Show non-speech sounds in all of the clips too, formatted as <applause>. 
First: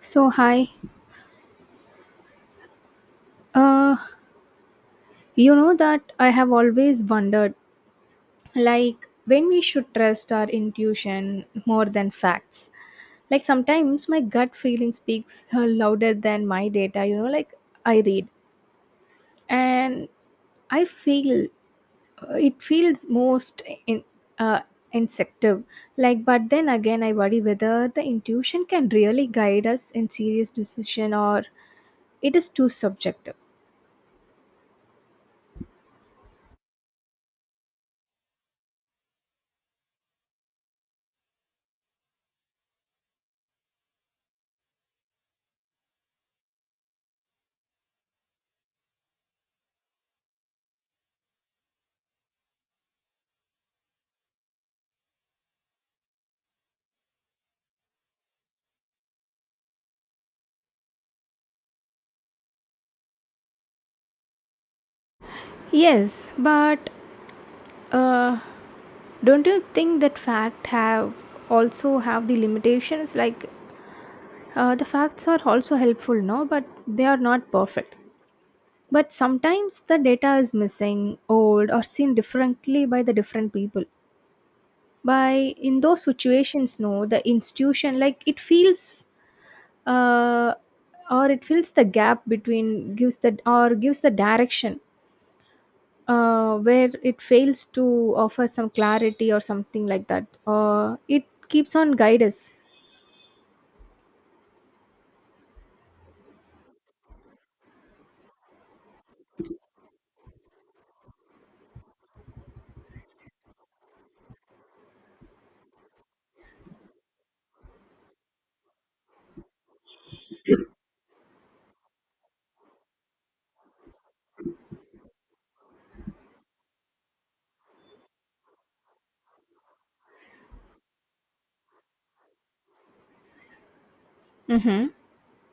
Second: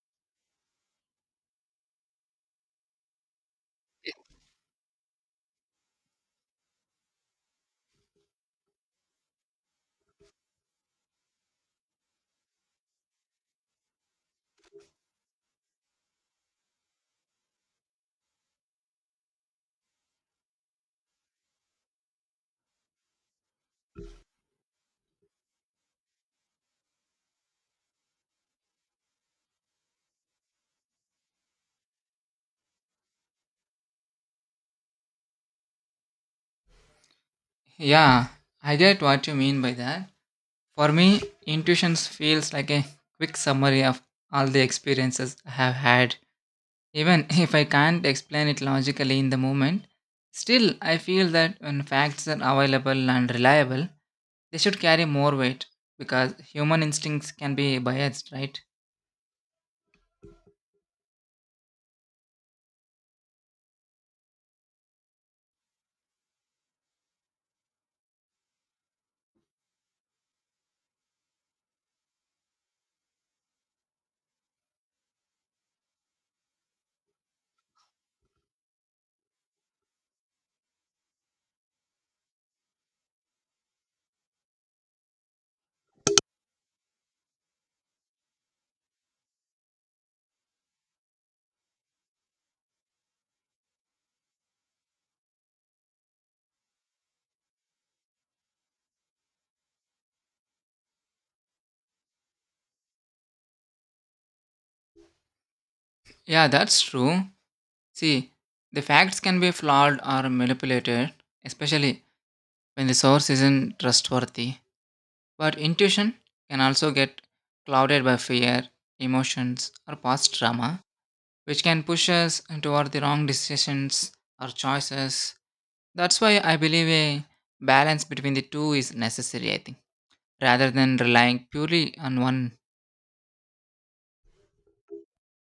So, hi. Uh, you know that I have always wondered like when we should trust our intuition more than facts. Like sometimes my gut feeling speaks louder than my data, you know, like I read and I feel it feels most in uh instinctive, like but then again I worry whether the intuition can really guide us in serious decision or it is too subjective. Yeah, I get what you mean by that. For me, intuitions feels like a quick summary of all the experiences I have had. Even <laughs> if I can't explain it logically in the moment, still I feel that when facts are available and reliable, they should carry more weight because human instincts can be biased, right? Yes, but uh, don't you think that fact have also have the limitations, like the facts are also helpful no but they are not perfect, but sometimes the data is missing old or seen differently by the different people by in those situations no the institution like it feels uh, or it fills the gap between gives the or gives the direction where it fails to offer some clarity or something like that, it keeps on guide us. Yeah, that's true. See, the facts can be flawed or manipulated, especially when the source isn't trustworthy. But intuition can also get clouded by fear, emotions, or past trauma, which can push us toward the wrong decisions or choices. That's why I believe a balance between the two is necessary, I think, rather than relying purely on one. Mm-hmm.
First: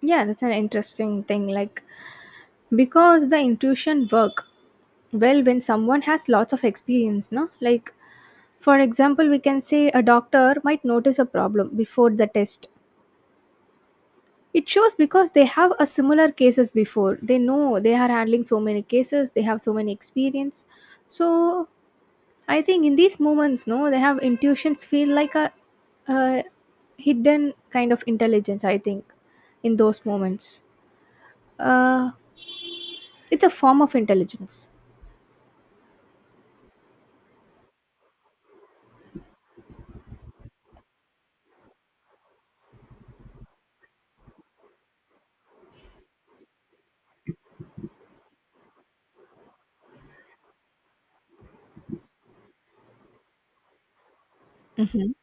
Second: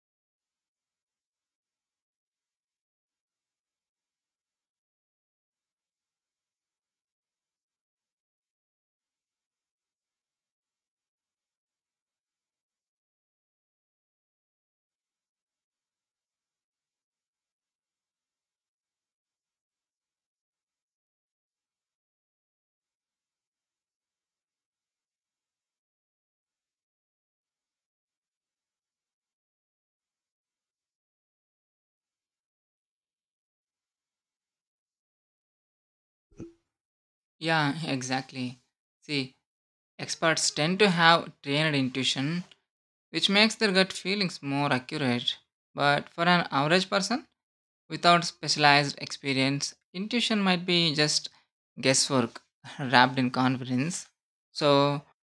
Yeah, that's an interesting thing. Like because the intuition work well when someone has lots of experience, no? Like for example, we can say a doctor might notice a problem before the test. It shows because they have a similar cases before. They know they are handling so many cases, they have so many experience. So I think in these moments, no, they have intuitions feel like a hidden kind of intelligence, I think, in those moments. Uh It's a form of intelligence. Yeah, <laughs> exactly. See, experts tend to have trained intuition, which makes their gut feelings more accurate. But for an average person, without specialized experience, intuition might be just guesswork <laughs> wrapped in confidence. So Mhm.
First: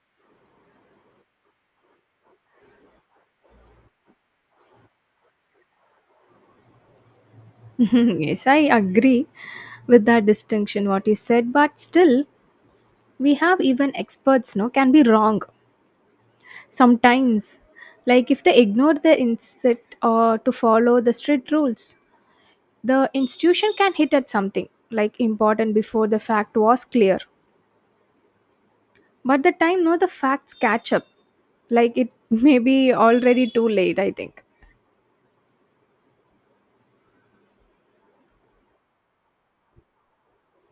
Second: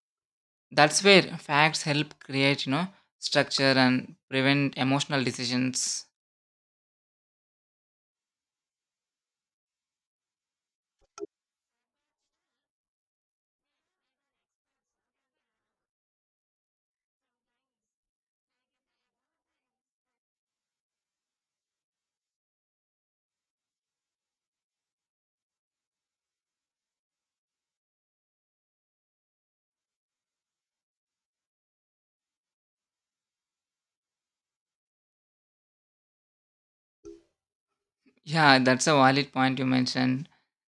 that's where facts help create, you know, structure and prevent emotional decisions. <laughs> Yes, I agree with that distinction what you said, but still we have even experts no can be wrong sometimes. Like if they ignore the insect or to follow the strict rules, the institution can hit at something like important before the fact was clear. But the time no the facts catch up. Like it <laughs> may be already too late, I think. Yeah, that's a valid point you mentioned.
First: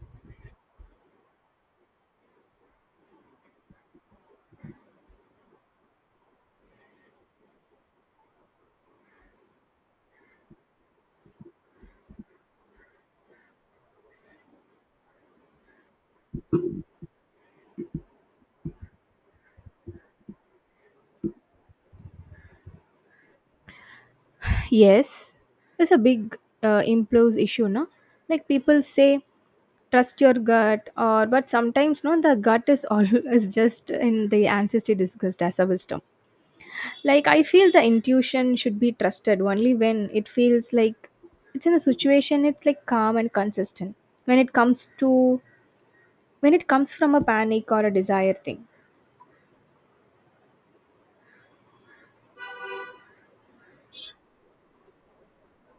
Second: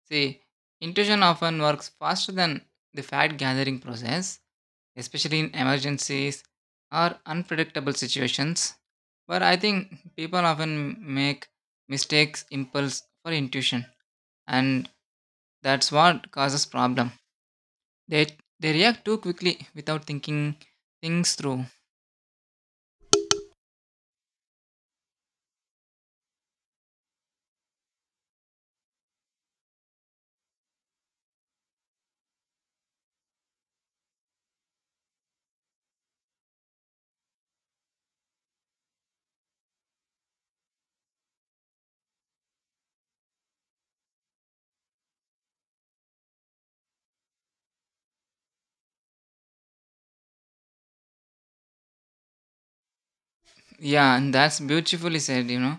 See, intuition often works faster than the fact gathering process, especially in emergencies or unpredictable situations. But I think people often make mistakes impulse for intuition, and that's what causes problem. They they react too quickly without thinking things through. Yes, it's a big impulse issue, no? Like people say, trust your gut, or but sometimes, no, the gut is always <laughs> just in the ancestry discussed as a wisdom. Like I feel the intuition should be trusted only when it feels like it's in a situation it's like calm and consistent. When it comes to when it comes from a panic or a desire thing. Yeah, and that's beautifully said, you know.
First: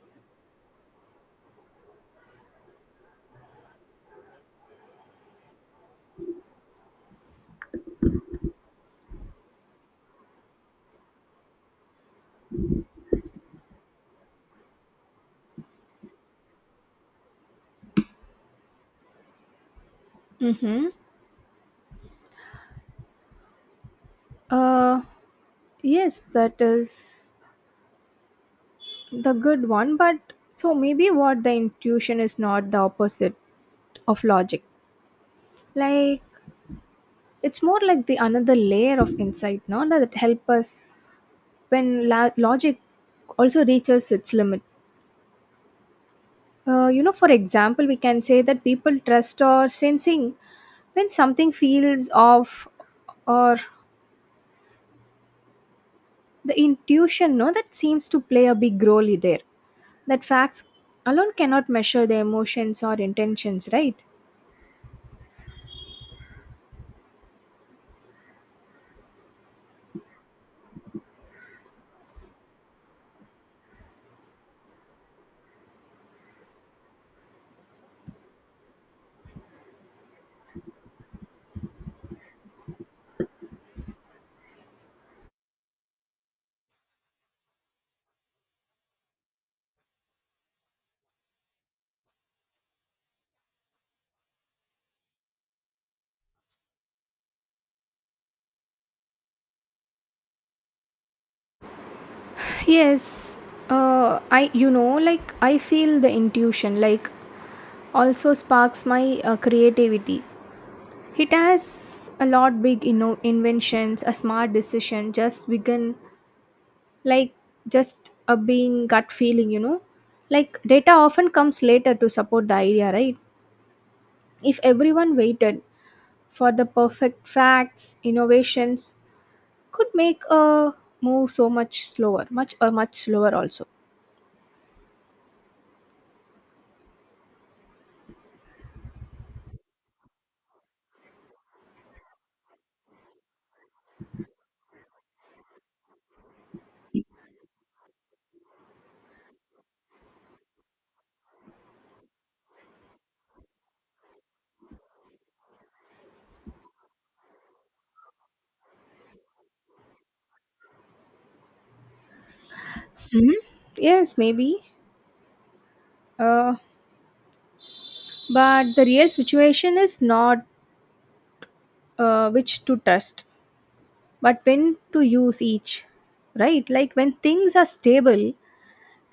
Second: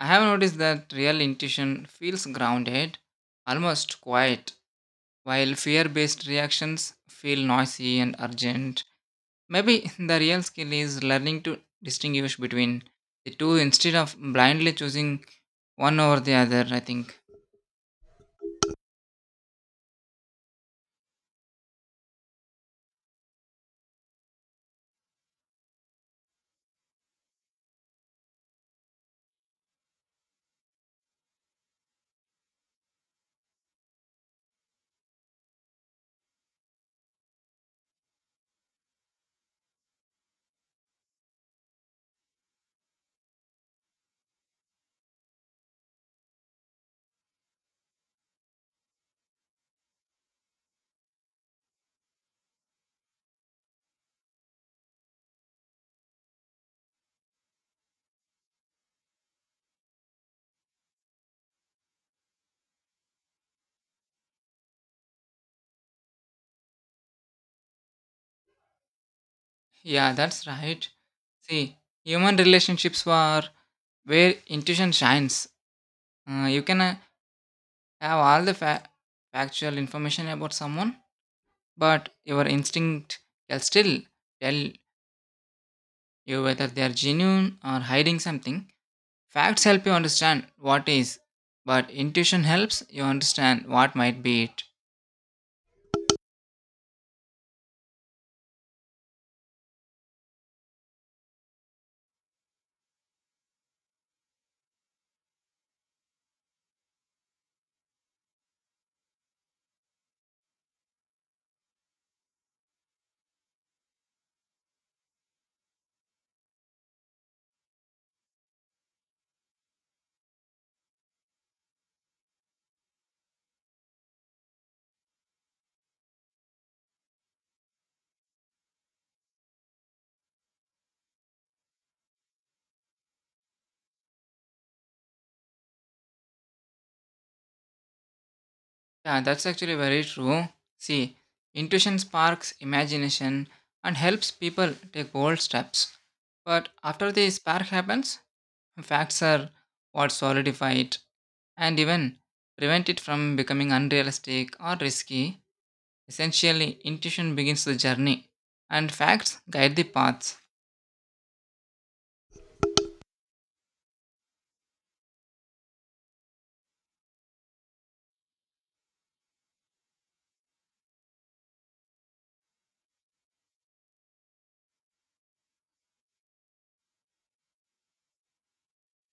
I have noticed that real intuition feels grounded, almost quiet, while fear-based reactions feel noisy and urgent. Maybe the real skill is learning to distinguish between the two instead of blindly choosing one over the other, I think. Mm-hmm. Uh, yes, that is. The good one, but so maybe what the intuition is not the opposite of logic, like it's more like the another layer of insight no that help us when logic also reaches its limit. You know, for example we can say that people trust or sensing when something feels off, or the intuition no that seems to play a big role there, that facts alone cannot measure the emotions or intentions, right? Yeah, that's right. See, human relationships are where intuition shines. You can have all the factual information about someone, but your instinct can still tell you whether they are genuine or hiding something. Facts help you understand what is, but intuition helps you understand what might be it. Yes, I, you know, like I feel the intuition like also sparks my creativity. It has a lot big you know inventions, a smart decision just begin like just a being gut feeling, you know. Like data often comes later to support the idea, right? If everyone waited for the perfect facts, innovations could make a move so much slower, much or much slower also. Yeah, that's actually very true. See, intuition sparks imagination and helps people take bold steps. But after the spark happens, facts are what solidify it and even prevent it from becoming unrealistic or risky. Essentially, intuition begins the journey and facts guide the paths. Hmm. Yes, maybe. Uh, but the real situation is not which to trust, but when to use each, right? Like when things are stable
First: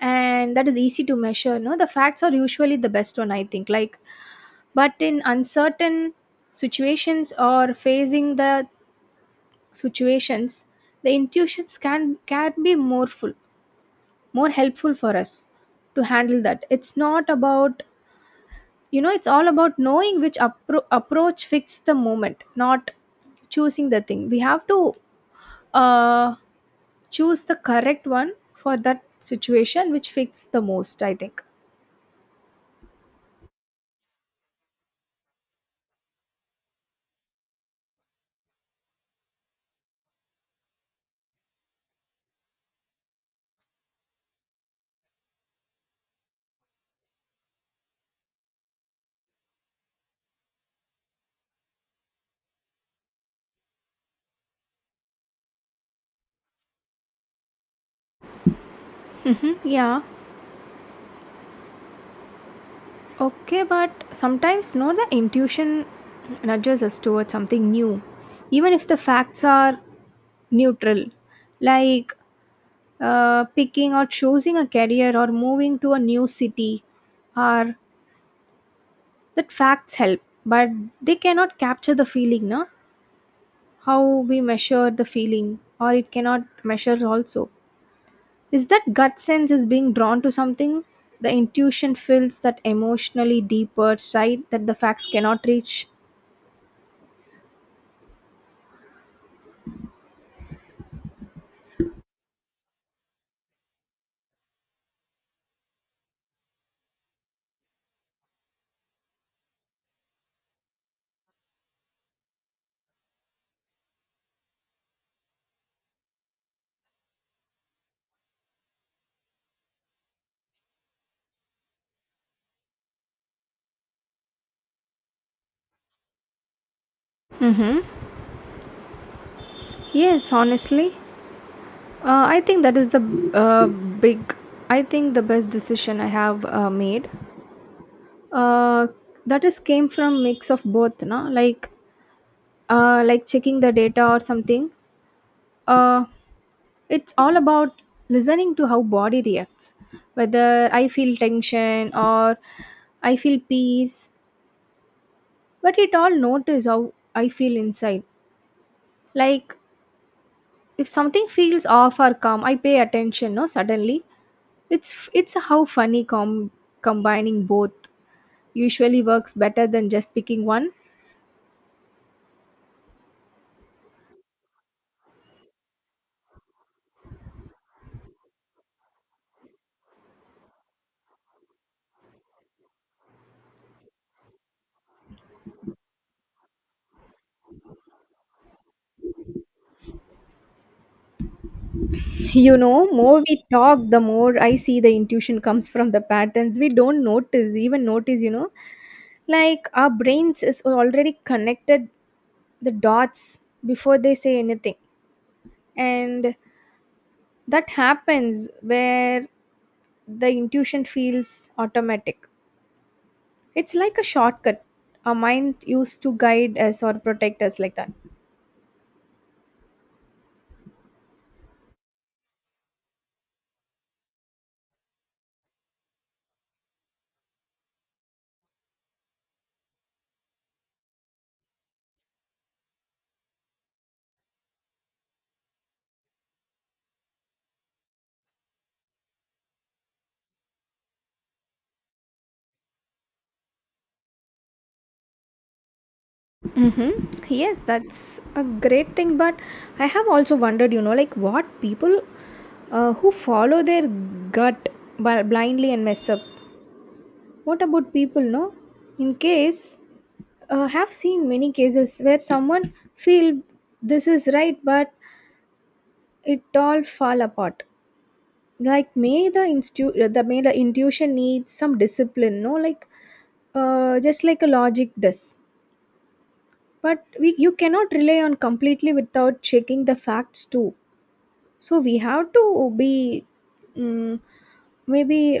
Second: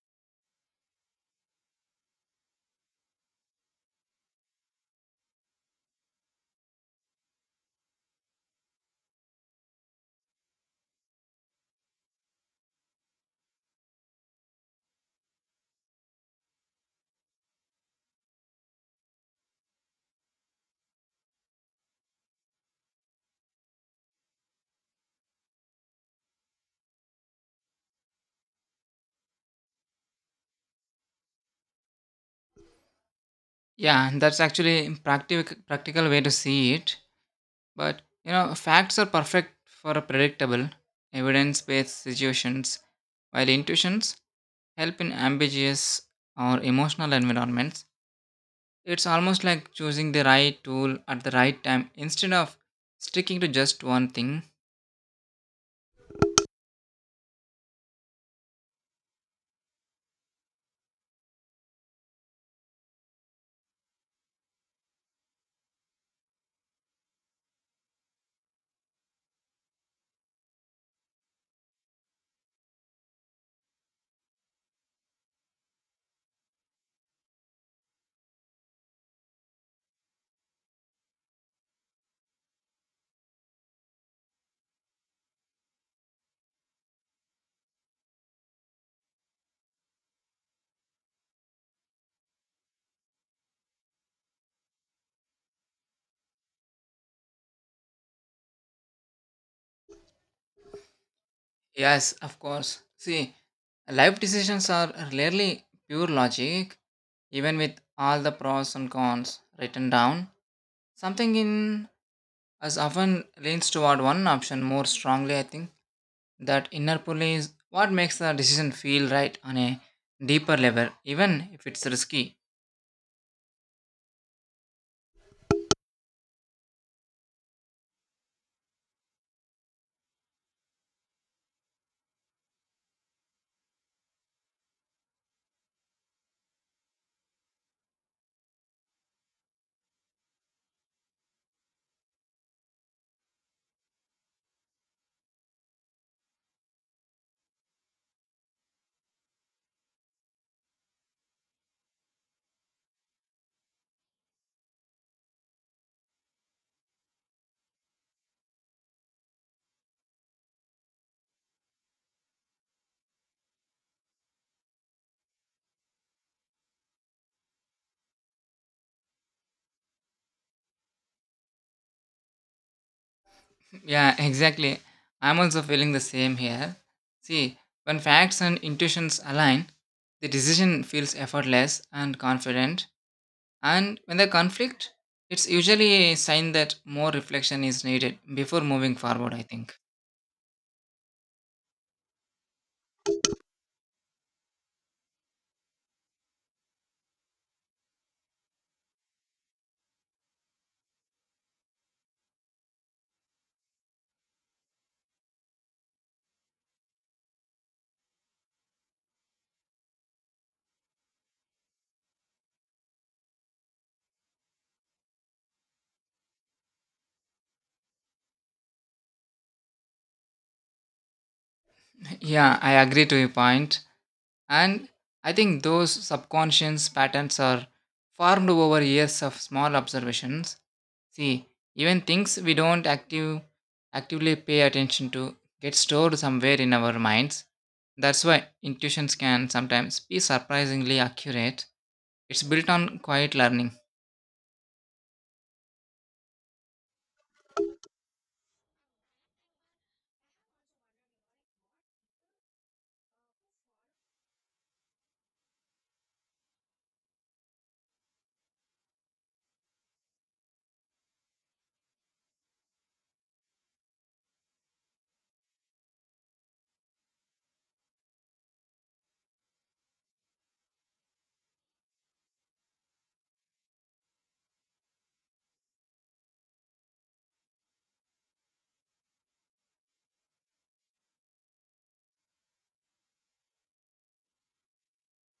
and that is easy to measure, no, the facts are usually the best one, I think. Like, but in uncertain situations or facing the situations, the intuitions can be more full, more helpful for us to handle that. It's not about, you know, it's all about knowing which approach fits the moment, not choosing the thing. We have to uh, choose the correct one for that situation which fits the most, I think. Yeah, and that's actually practical way to see it. But you know, facts are perfect for a predictable, evidence-based situations, while intuitions help in ambiguous or emotional environments. It's almost like choosing the right tool at the right time instead of sticking to just one thing. Hmm, yeah. Okay, but sometimes no, the intuition nudges us towards something new, even if the facts are neutral, like picking or choosing a career or moving to a new city, or that facts help but they cannot capture the feeling no how we measure the feeling or it cannot measure also, is that gut sense is being drawn to something, the intuition fills that emotionally deeper side that the facts cannot reach. Yes, of course. See, life decisions are rarely pure logic, even with all the pros and cons written down. Something in us often leans toward one option more strongly, I think. That inner pull is what makes the decision feel right on a deeper level, even if it's risky. Mm-hmm. Yes, honestly, I think that is the uh, big, I think the best decision I have made, uh, that is came from mix of both no, like like checking the data or something, uh, it's all about listening to how body reacts, whether I feel tension or I feel peace, but it all notice how I feel inside, like if something feels off or calm I pay attention no suddenly, it's how funny combining both usually works better than just picking one. Yeah, exactly. I'm also feeling the same here. See, when facts and intuitions align, the decision feels effortless and confident. And when the conflict, it's usually a sign that more reflection is needed before moving forward, I think. You know more we talk the more I see the intuition comes from the patterns we don't notice even notice, you know, like our brains is already connected the dots before they say anything, and that happens where the intuition feels automatic, it's like a shortcut our mind used to guide us or protect us like that. Yeah, I agree to your point. And I think those subconscious patterns are formed over years of small observations. See, even things we don't actively pay attention to get stored somewhere in our minds. That's why intuitions can sometimes be surprisingly accurate. It's built on quiet learning. Mm-hmm. Yes, that's a great thing. But I have also wondered, you know, like what people who follow their gut blindly and mess up. What about people, no? In case, have seen many cases where someone feel this is right, but it all fall apart, like may the institute the may the intuition needs some discipline no, like just like a logic does, but we you cannot rely on completely without checking the facts too, so we have to be, mm, maybe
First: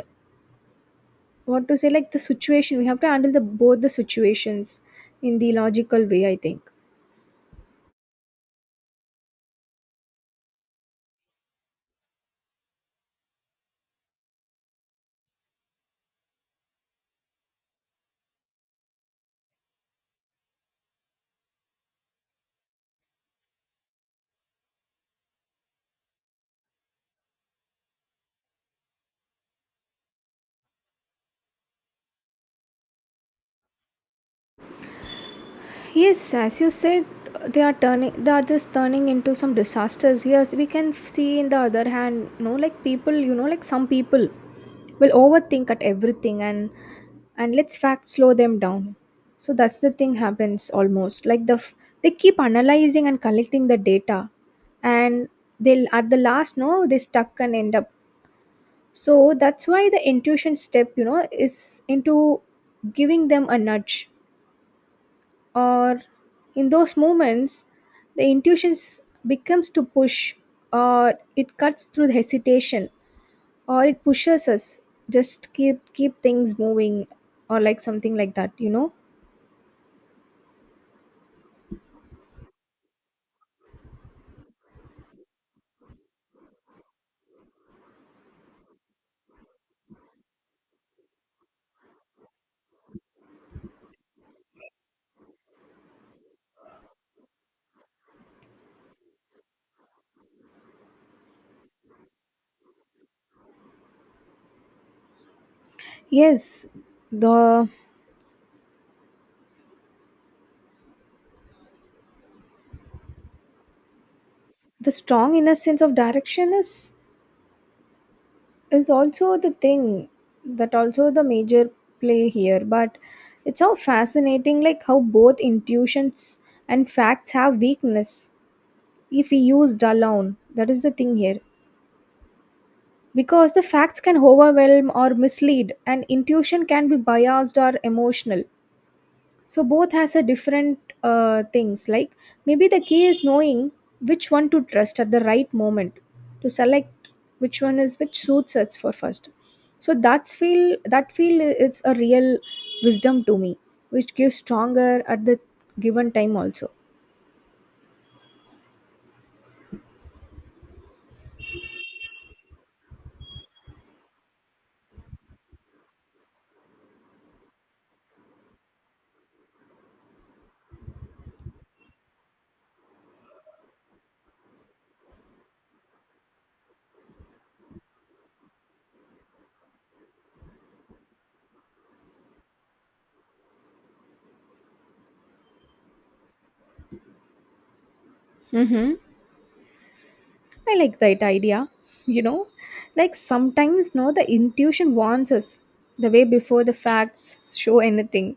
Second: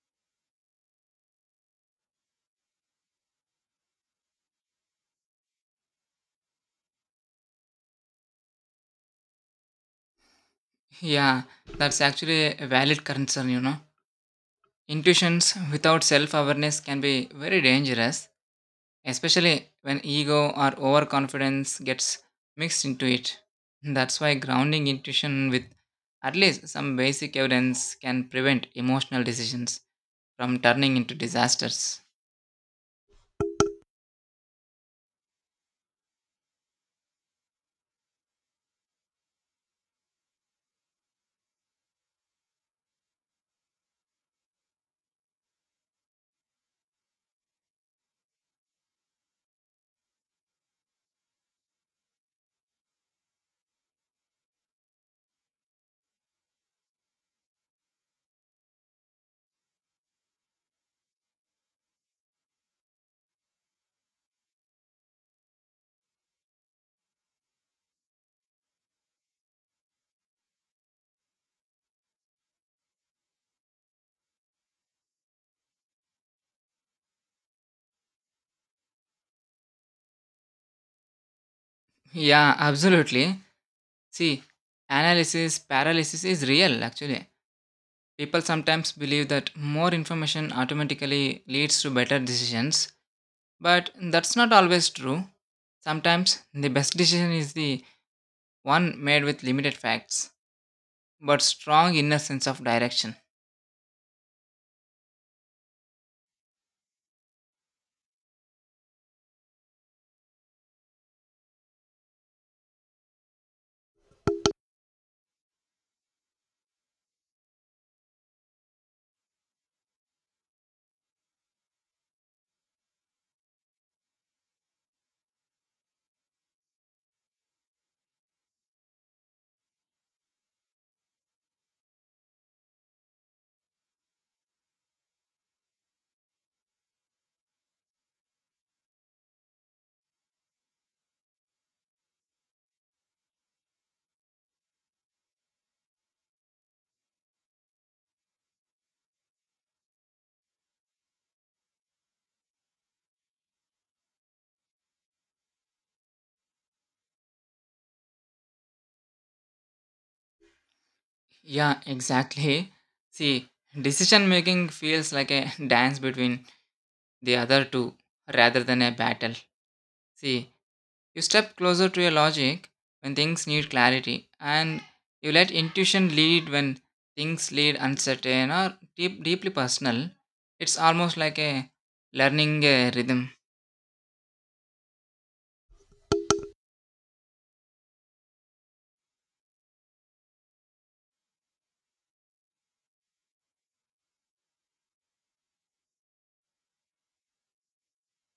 what to say like the situation we have to handle the both the situations in the logical way, I think. Yeah, that's actually a valid concern, you know. Intuitions without self awareness can be very dangerous, especially when ego or overconfidence gets mixed into it. That's why grounding intuition with at least some basic evidence can prevent emotional decisions from turning into disasters. Yes, as you said, they are turning the others turning into some disasters. Yes, we can see in the other hand, you know, like people, you know, like some people will overthink at everything and let's fact slow them down. So that's the thing happens almost like the they keep analyzing and collecting the data, and they'll at the last no they stuck and end up. So that's why the intuition step, you know, is into giving them a nudge or in those moments the intuition becomes to push or it cuts through the hesitation or it pushes us just keep things moving or like something like that, you know. Yeah, absolutely. See, analysis paralysis is real actually. People sometimes believe that more information automatically leads to better decisions, but that's not always true. Sometimes the best decision is the one made with limited facts, but strong inner sense of direction. Yes, the the strong inner sense of direction is also the thing that also the major play here, but it's so fascinating like how both intuitions and facts have weakness if we used alone, that is the thing here, because the facts can overwhelm or mislead and intuition can be biased or emotional, so both has a different things like maybe the key is knowing which one to trust at the right moment, to select which one is which suits us for first, so that's feel that feel it's a real wisdom to me, which gives stronger at the given time also. Yeah, exactly. <laughs> See, decision making feels like a dance between the other two rather than a battle. See, you step closer to your logic when things need clarity, and you let intuition lead when things lead uncertain or deeply personal. It's almost like a learning a rhythm. Mm-hmm. I like that idea. You know, like sometimes no, the intuition warns us the way before the facts show anything.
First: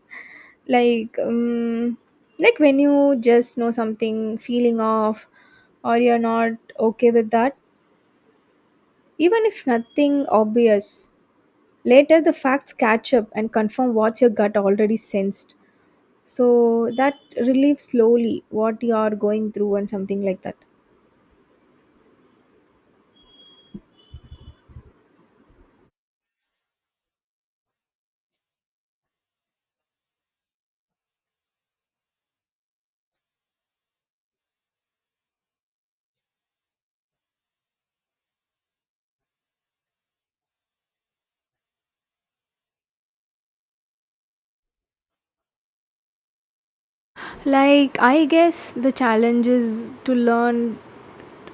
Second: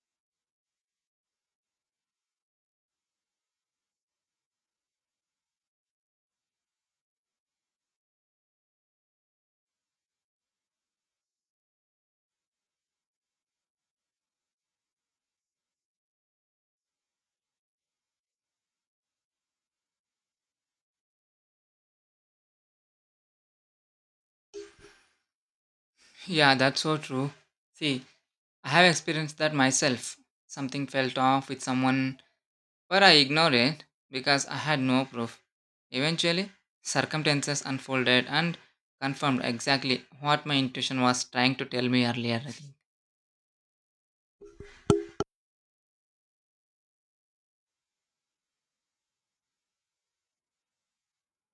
Like, um, like when you just know something, feeling off, or you're not okay with that, even if nothing obvious. Later, the facts catch up and confirm what your gut already sensed. So that relieves slowly what you are going through and something like that. Yeah, that's so true. See, I have experienced that myself. Something felt off with someone, but I ignored it because I had no proof. Eventually, circumstances unfolded and confirmed exactly what my intuition was trying to tell me earlier, I think. Like, I guess the challenge is to learn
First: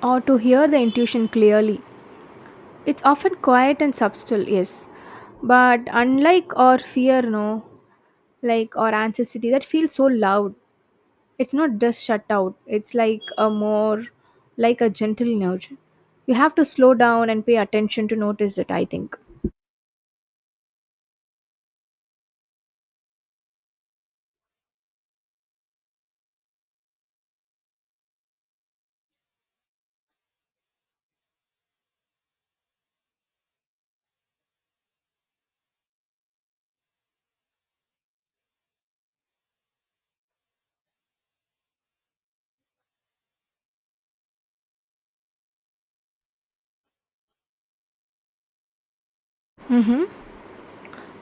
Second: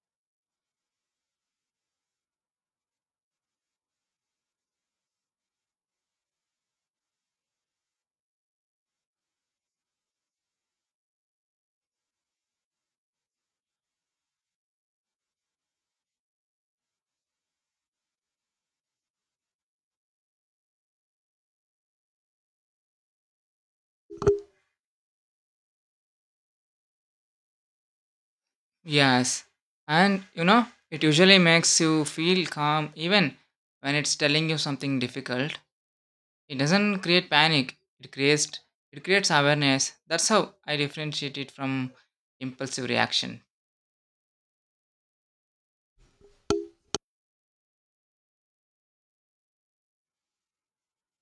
or to hear the intuition clearly. It's often quiet and subtle, yes, but unlike our fear, no, like our anxiety that feels so loud, it's not just shut out, it's like a more like a gentle nudge. You have to slow down and pay attention to notice it, I think. Yes, and you know, it usually makes you feel calm even when it's telling you something difficult. It doesn't create panic, it creates awareness. That's how I differentiate it from impulsive reaction.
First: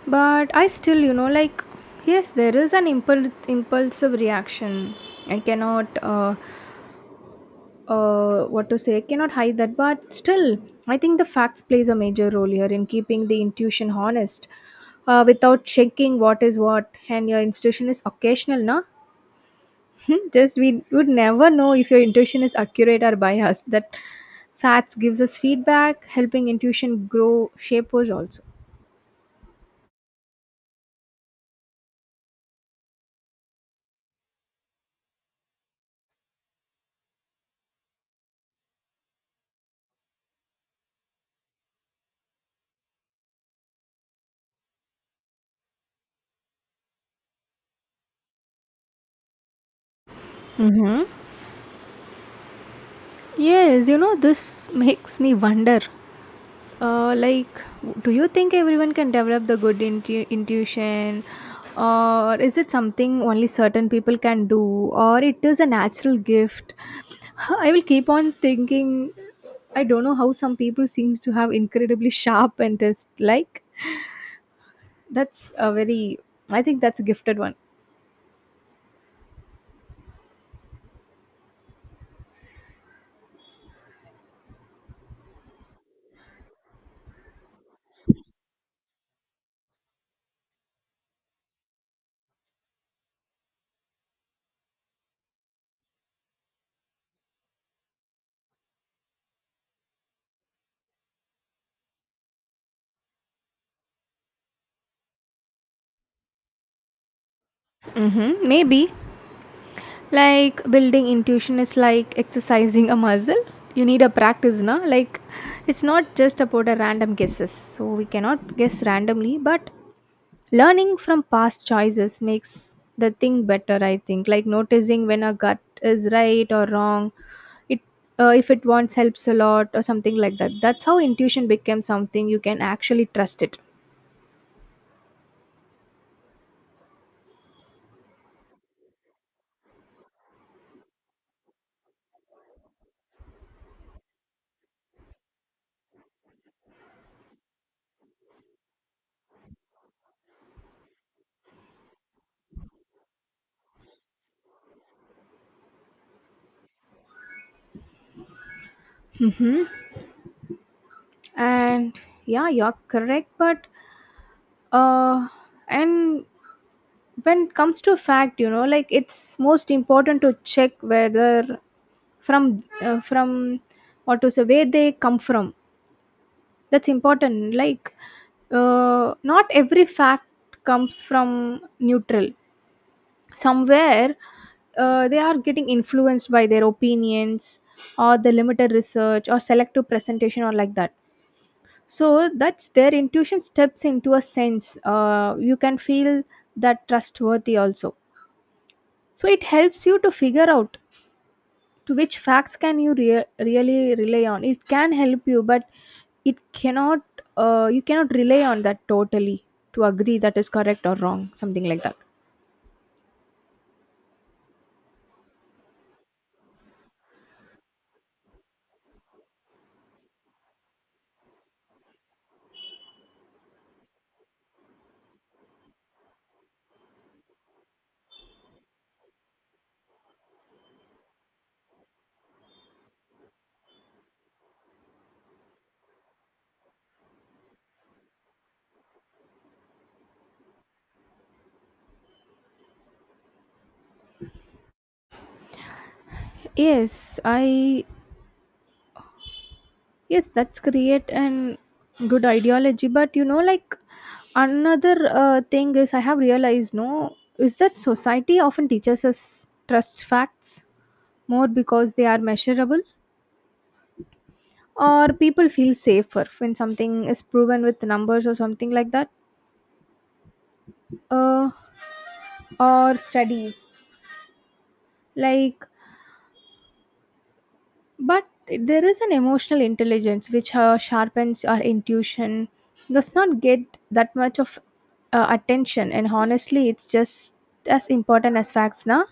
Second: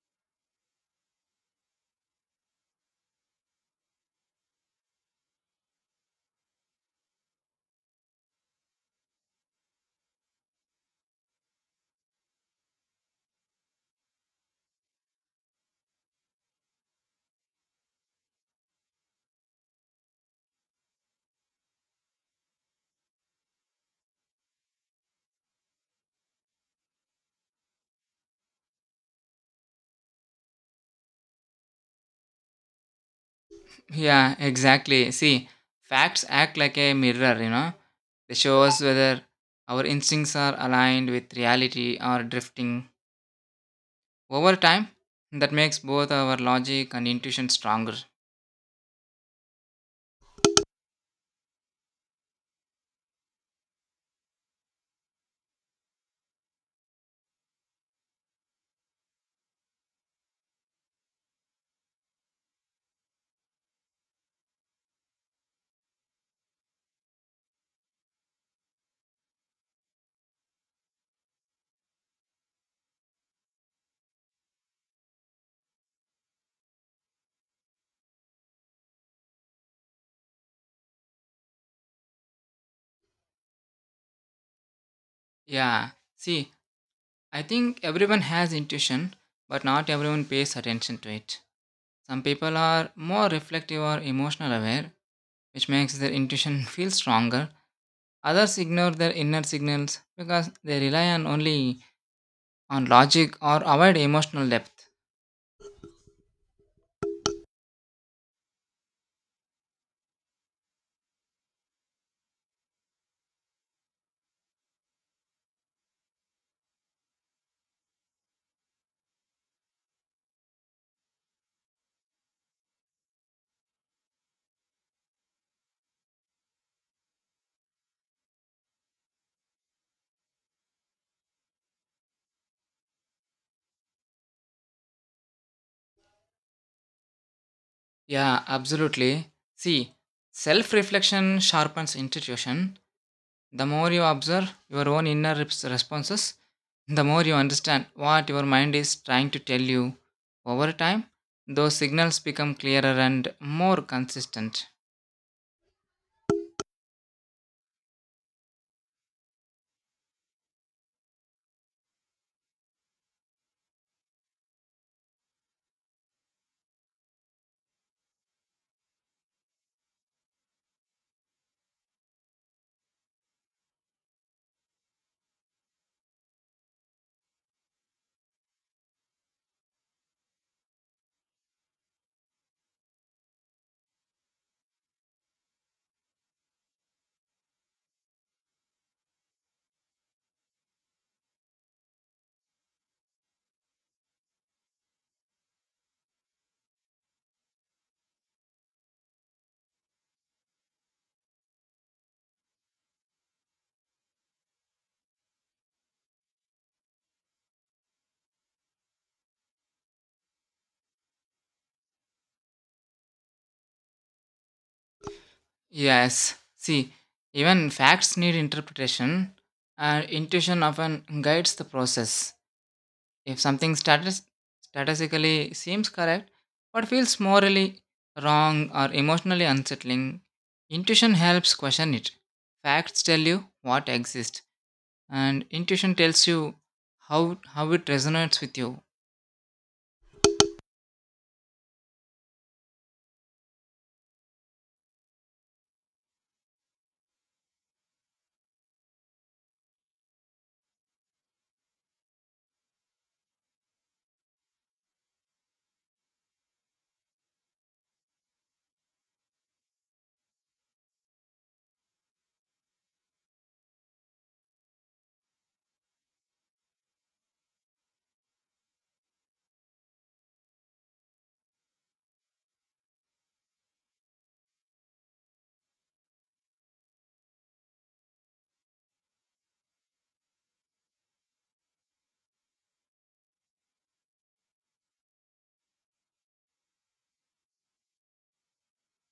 But I still, you know, like, yes, there is an impulsive reaction. I cannot what to say cannot hide that, but still I think the facts plays a major role here in keeping the intuition honest, without checking what is what and your intuition is occasional no, <laughs> just we would never know if your intuition is accurate or biased, that facts gives us feedback helping intuition grow shapers also. Yeah, exactly. See, facts act like a mirror, you know. They show us whether our instincts are aligned with reality or drifting. Over time, that makes both our logic and intuition stronger. Mm-hmm. Yes, you know this makes me wonder. Like, do you think everyone can develop the good intuition, or is it something only certain people can do, or it is a natural gift? <laughs> I will keep on thinking. I don't know how some people seem to have incredibly sharp and just like that's a very. I think that's a gifted one. Yeah, see, I think everyone has intuition, but not everyone pays attention to it. Some people are more reflective or emotional aware, which makes their intuition <laughs> feel stronger. Others ignore their inner signals because they rely on only on logic or avoid emotional depth. Mm-hmm, maybe. Like building intuition is like exercising a muscle. You need a practice, na? Like it's not just about a random guesses. So we cannot guess randomly, but learning from past choices makes the thing better. I think like noticing when a gut is right or wrong. It if it wants helps a lot or something like that. That's how intuition becomes something you can actually trust it. Yeah, absolutely. See, self reflection sharpens intuition. The more you observe your own inner responses, the more you understand what your mind is trying to tell you. Over time, those signals become clearer and more consistent. And yeah, you're correct, but uh and when it comes to fact you know like it's most important to check whether from what to say where they come from. That's important. Like, not every fact comes from neutral somewhere. They are getting influenced by their opinions or the limited research or selective presentation or like that. So that's their intuition steps into a sense. You can feel that trustworthy also, so it helps you to figure out to which facts can you really rely on. It can help you, but it cannot. You cannot rely on that totally to agree that is correct or wrong something like that. Yes, see, even facts need interpretation, and intuition often guides the process. If something statistically seems correct but feels morally wrong or emotionally unsettling, intuition helps question it. Facts tell you what exists, and intuition tells you how it resonates with you. Yes i Yes, that's create an good ideology, but you know like another thing is I have realized no is that society often teaches us trust facts more because they are measurable. Or people feel safer when something is proven with numbers or something like that, uh, or studies. Like, but there is an emotional intelligence which sharpens our intuition. Does not get that much of attention, and honestly, it's just as important as facts, na?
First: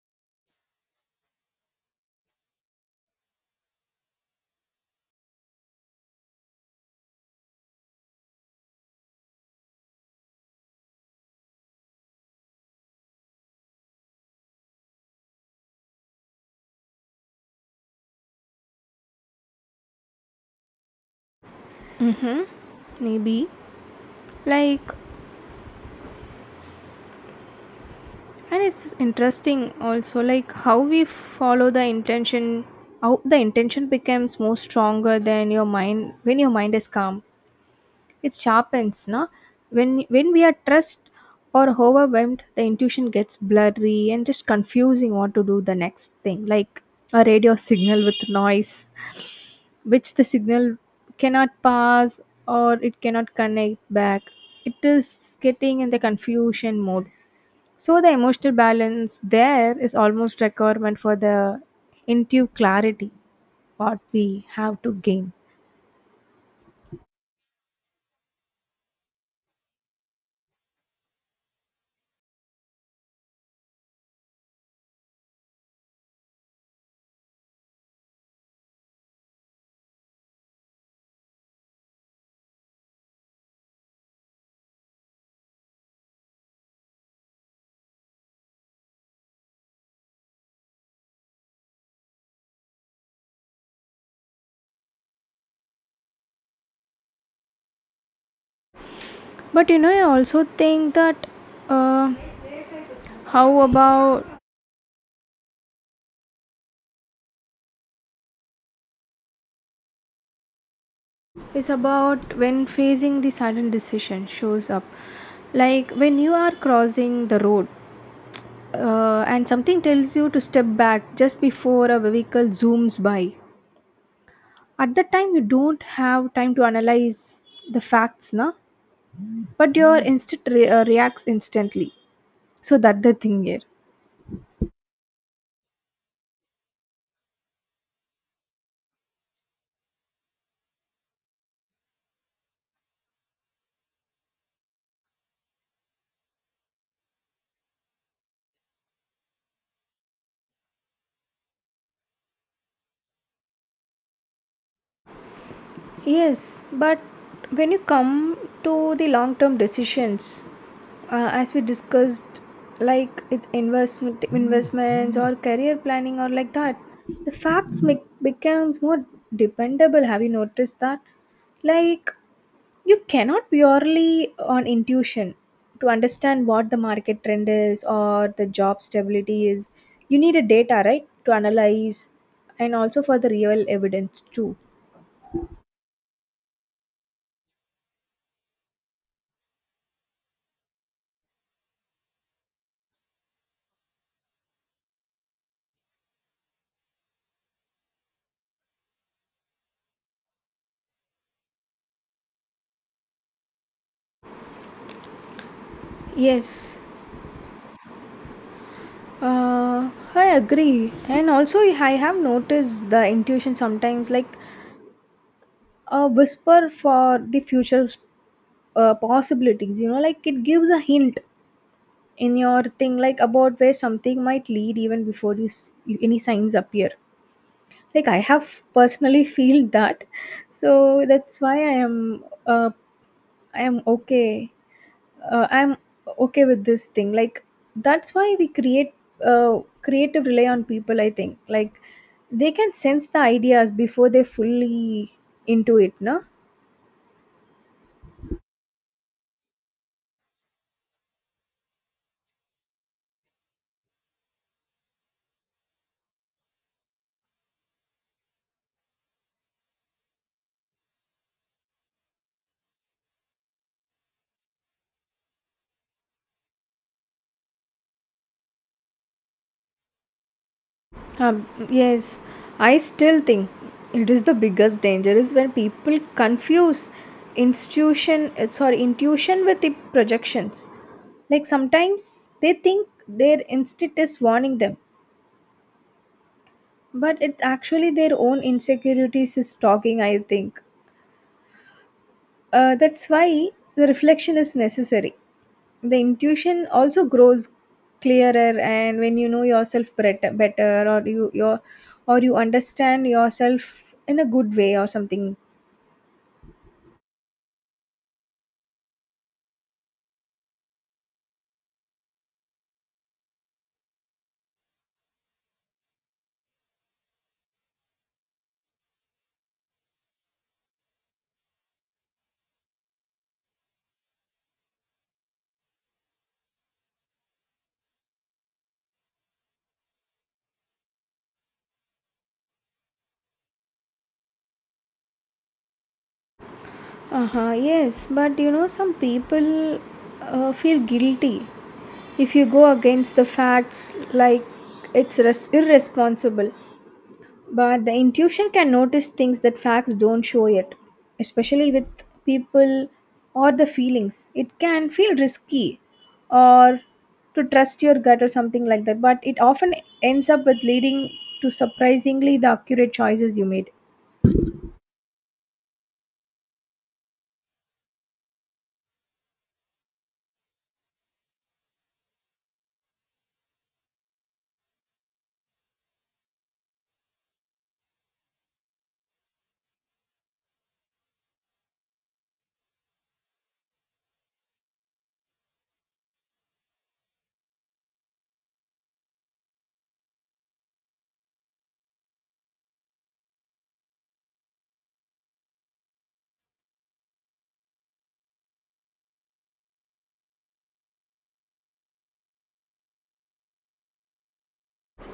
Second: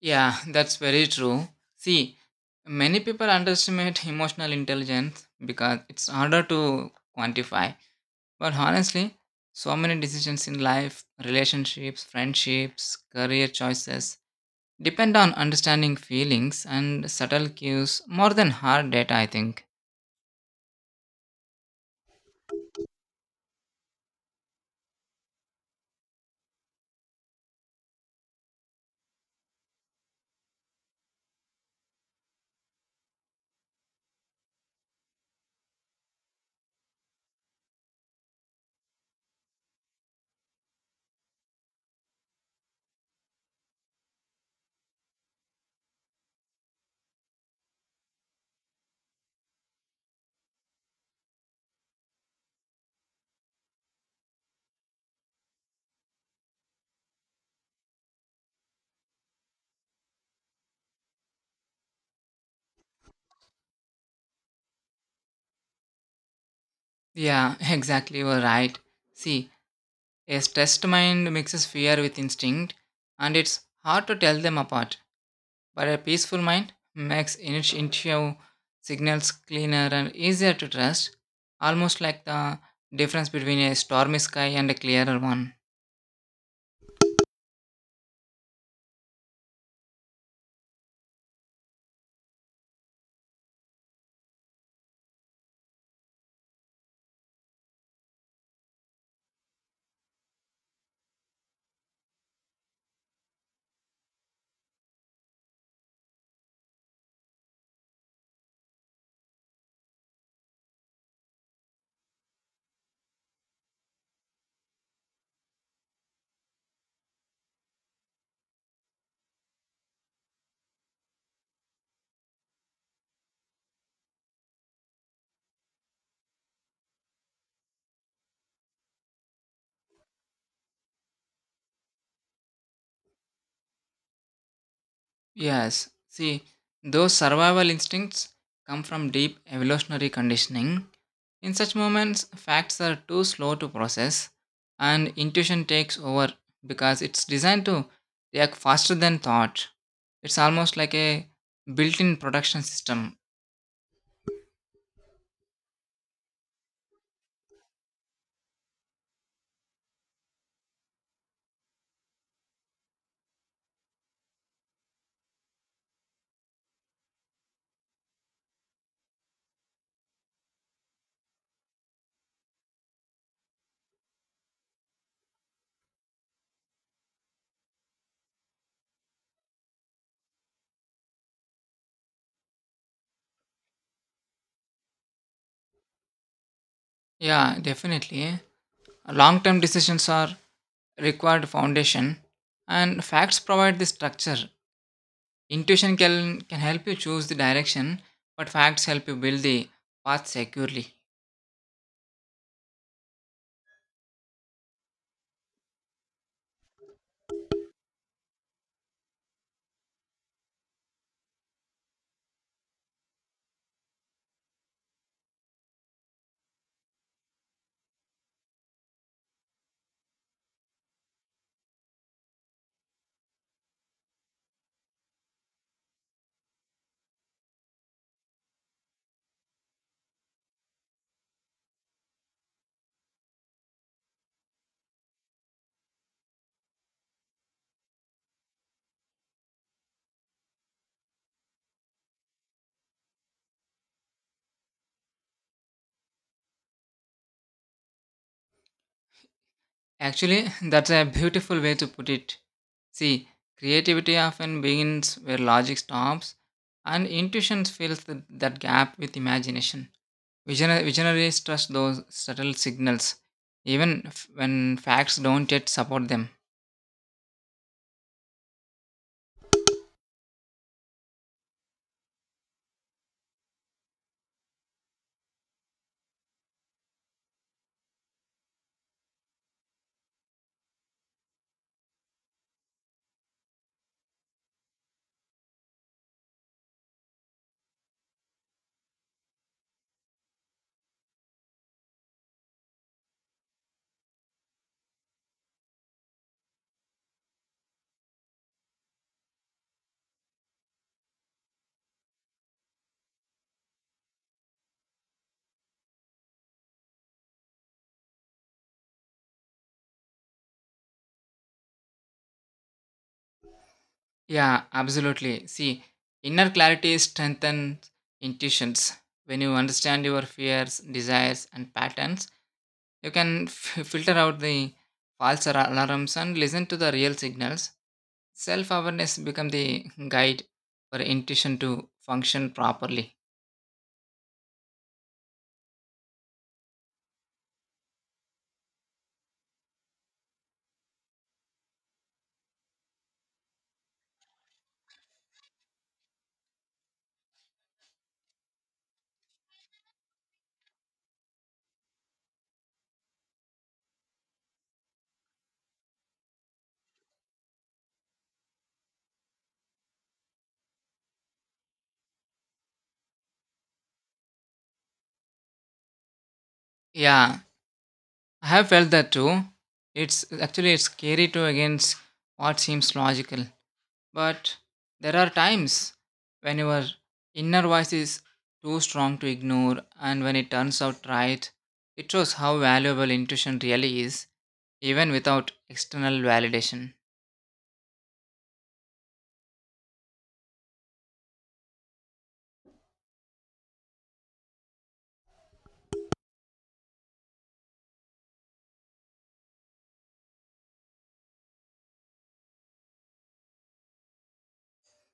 Yeah, <laughs> that's very true. See, many people underestimate emotional intelligence because it's harder to quantify. But honestly, so many decisions in life, relationships, friendships, career choices, depend on understanding feelings and subtle cues more than hard data, I think. Maybe, like, and it's interesting also like how we follow the intention. How the intention becomes more stronger than your mind when your mind is calm. It sharpens, na? When we are stressed or overwhelmed, the intuition gets blurry and just confusing what to do the next thing. Like a radio signal with noise, which the signal cannot pass or it cannot connect back. It is getting in the confusion mode. So the emotional balance there is almost requirement for the intuitive clarity what we have to gain. Yeah, <laughs> exactly, you're right. See, a stressed mind mixes fear with instinct, and it's hard to tell them apart. But a peaceful mind makes intuitive signals cleaner and easier to trust, almost like the difference between a stormy sky and a clearer one. But you know, I also think that uh, how about is about when facing the sudden decision shows up. Like when you are crossing the road and something tells you to step back just before a vehicle zooms by. At that time, you don't have time to analyze the facts, na? But your instinct reacts instantly. So that the thing here. Yes, see, those survival instincts come from deep evolutionary conditioning. In such moments, facts are too slow to process, and intuition takes over because it's designed to react faster than thought. It's almost like a built in production system. Yes, but when you come to the long term decisions, as we discussed, like it's investments or career planning or like that, the facts make, becomes more dependable. Have you noticed that? Like you cannot purely on intuition to understand what the market trend is or the job stability is. You need a data, right, to analyze, and also for the real evidence too. Yeah, definitely. Long term decisions are required foundation, and facts provide the structure. Intuition can help you choose the direction, but facts help you build the path securely. Yes, I agree. And also, I have noticed the intuition sometimes like a whisper for the future possibilities, you know, like it gives a hint in your thing, like about where something might lead even before any signs appear. Like I have personally <laughs> feel that. So that's why I am okay. I'm okay with this thing, like that's why we create creative rely on people, I think, like they can sense the ideas before they fully into it, no? Actually, <laughs> that's a beautiful way to put it. See, creativity often begins where logic stops, and intuition fills that gap with imagination. Visionaries trust those subtle signals, even when facts don't yet support them. Yes, I still think it is the biggest danger is when people confuse institution sorry intuition with the projections. Like sometimes they think their instinct is warning them, but it's actually their own insecurities is talking. I think that's why the reflection is necessary. The intuition also grows clearer and when you know yourself better, or you your or you understand yourself in a good way or something. Yeah, absolutely. See, inner clarity strengthens intuitions. When you understand your fears, desires, and patterns, you can filter out the false alarms and listen to the real signals. Self awareness becomes the guide for intuition to function properly. Uh-huh, yes, but you know some people feel guilty if you go against the facts, like it's irresponsible. But the intuition can notice things that facts don't show yet, especially with people or the feelings. It can feel risky or to trust your gut or something like that, but it often ends up with leading to surprisingly the accurate choices you made. Yeah, I have felt that too. It's actually it's scary to against what seems logical. But there are times when your inner voice is too strong to ignore, and when it turns out right, it shows how valuable intuition really is, even without external validation.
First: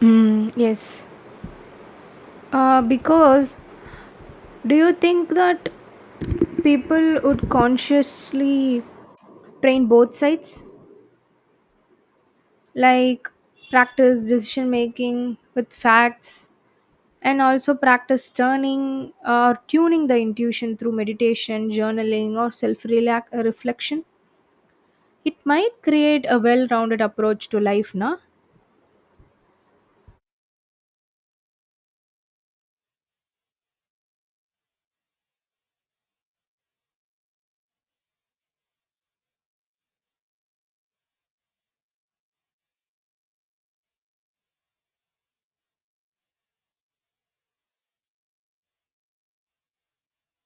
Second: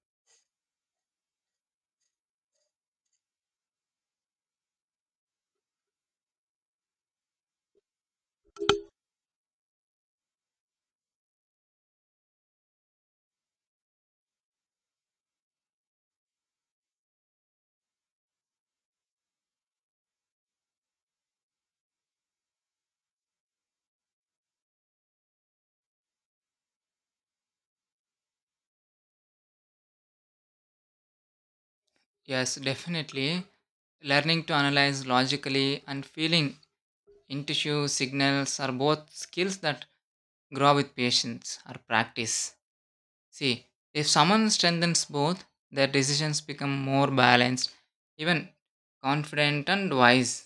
Mm, yes. Because do you think that people would consciously train both sides? Like practice decision making with facts and also practice turning or tuning the intuition through meditation journaling or self reflection, it might create a well rounded approach to life, na? Yes, definitely. Learning to analyze logically and feeling intuitive signals are both skills that grow with patience or practice. See, if someone strengthens both, their decisions become more balanced, even confident and wise.